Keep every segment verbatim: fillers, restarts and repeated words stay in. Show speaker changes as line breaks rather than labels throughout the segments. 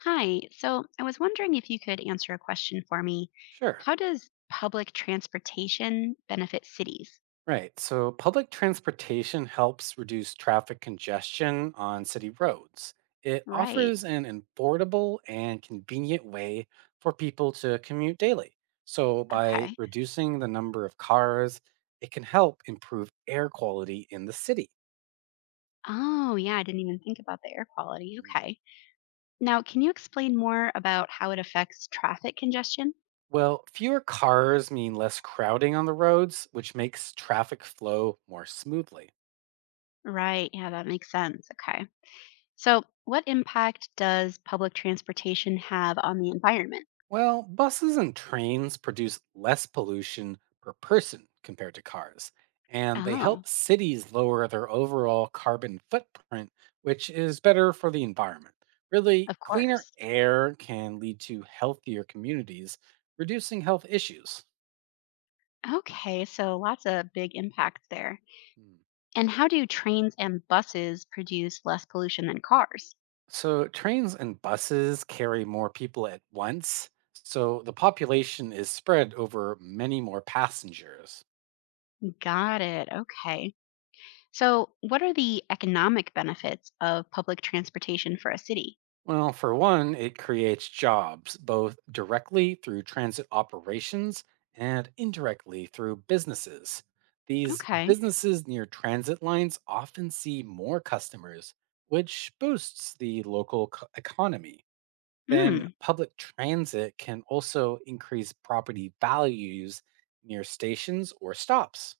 Hi. So I was wondering if you could answer a question for me.
Sure.
How does public transportation benefit cities?
Right. So public transportation helps reduce traffic congestion on city roads. It
Right.
offers an affordable and convenient way for people to commute daily. So by
Okay.
reducing the number of cars, it can help improve air quality in the city.
Oh, yeah. I didn't even think about the air quality. Okay. Now, can you explain more about how it affects traffic congestion?
Well, fewer cars mean less crowding on the roads, which makes traffic flow more smoothly.
Right. Yeah, that makes sense. Okay. So, what impact does public transportation have on the environment?
Well, buses and trains produce less pollution per person compared to cars, and they
Oh,
help cities lower their overall carbon footprint, which is better for the environment. Really,
of
cleaner
course.
air can lead to healthier communities, reducing health issues.
Okay. So, lots of big impacts there.
Hmm.
And how do trains and buses produce less pollution than cars?
So, trains and buses carry more people at once, so the population is spread over many more passengers.
Got it. Okay. So, what are the economic benefits of public transportation for a city?
Well, for one, it creates jobs, both directly through transit operations and indirectly through businesses. These
Okay.
businesses near transit lines often see more customers, which boosts the local co- economy. Then,
Mm.
public transit can also increase property values near stations or stops.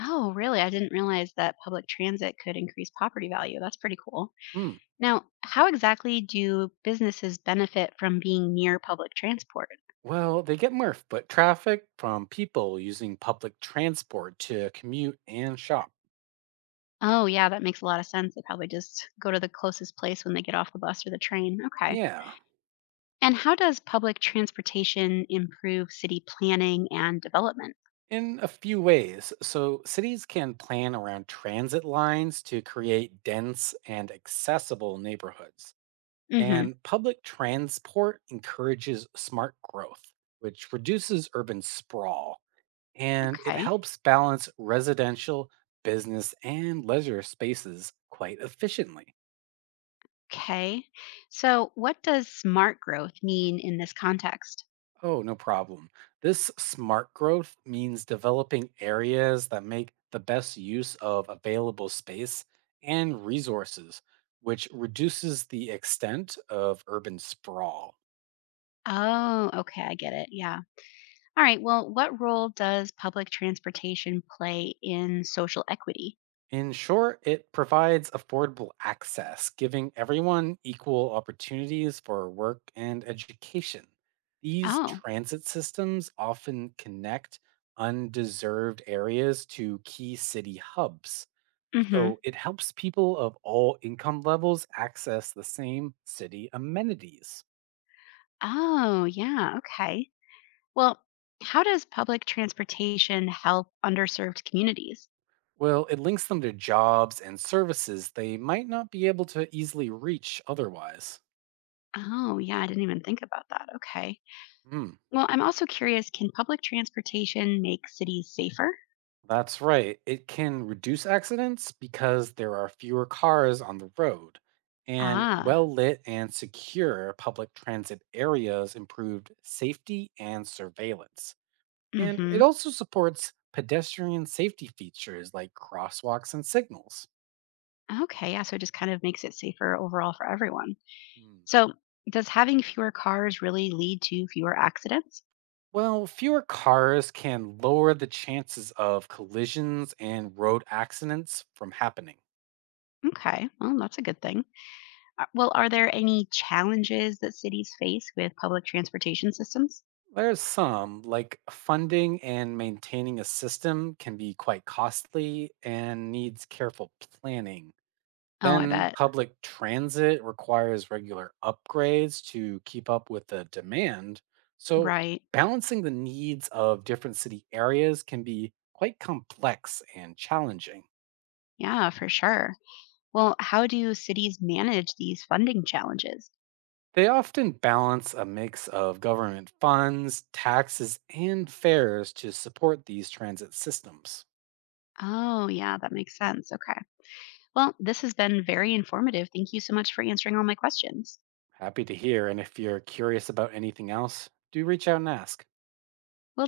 Oh, really? I didn't realize that public transit could increase property value. That's pretty cool.
Hmm.
Now, how exactly do businesses benefit from being near public transport?
Well, they get more foot traffic from people using public transport to commute and shop.
Oh, yeah, that makes a lot of sense. They probably just go to the closest place when they get off the bus or the train. Okay.
Yeah,
And how does public transportation improve city planning and development?
in a few ways. So, cities can plan around transit lines to create dense and accessible neighborhoods.
Hmm.
And public transport encourages smart growth, which reduces urban sprawl. And it
Okay.
helps balance residential, business, and leisure spaces quite efficiently.
Okay. So, what does smart growth mean in this context?
Oh, no problem. This smart growth means developing areas that make the best use of available space and resources, which reduces the extent of urban sprawl.
Oh, okay. I get it. Yeah. All right. Well, what role does public transportation play in social equity?
In short, it provides affordable access, giving everyone equal opportunities for work and education. These
Oh,
transit systems often connect undeserved areas to key city hubs.
mm-hmm.
So it helps people of all income levels access the same city amenities.
Oh, yeah. Okay. Well, how does public transportation help underserved communities?
Well, it links them to jobs and services they might not be able to easily reach otherwise.
Oh, yeah. I didn't even think about that. Okay.
Hmm.
Well, I'm also curious, can public transportation make cities safer?
That's right. It can reduce accidents because there are fewer cars on the road, and
Ah,
well lit and secure public transit areas improved safety and surveillance.
mm
And
hmm.
it also supports pedestrian safety features like crosswalks and signals.
Okay, yeah, so it just kind of makes it safer overall for everyone.
Hmm.
So, does having fewer cars really lead to fewer accidents?
Well, fewer cars can lower the chances of collisions and road accidents from happening.
Okay, well, that's a good thing. Uh, Well, are there any challenges that cities face with public transportation systems?
There's some, like funding and maintaining a system can be quite costly and needs careful planning.
Oh, I
Then,
bet.
public transit requires regular upgrades to keep up with the demand. So,
Right.
balancing the needs of different city areas can be quite complex and challenging.
Yeah, for sure. Well, how do cities manage these funding challenges?
They often balance a mix of government funds, taxes, and fares to support these transit systems.
Oh, yeah, that makes sense. Okay. Well, this has been very informative. Thank you so much for answering all my questions.
Happy to hear. And if you're curious about anything else, do reach out and ask.
Well.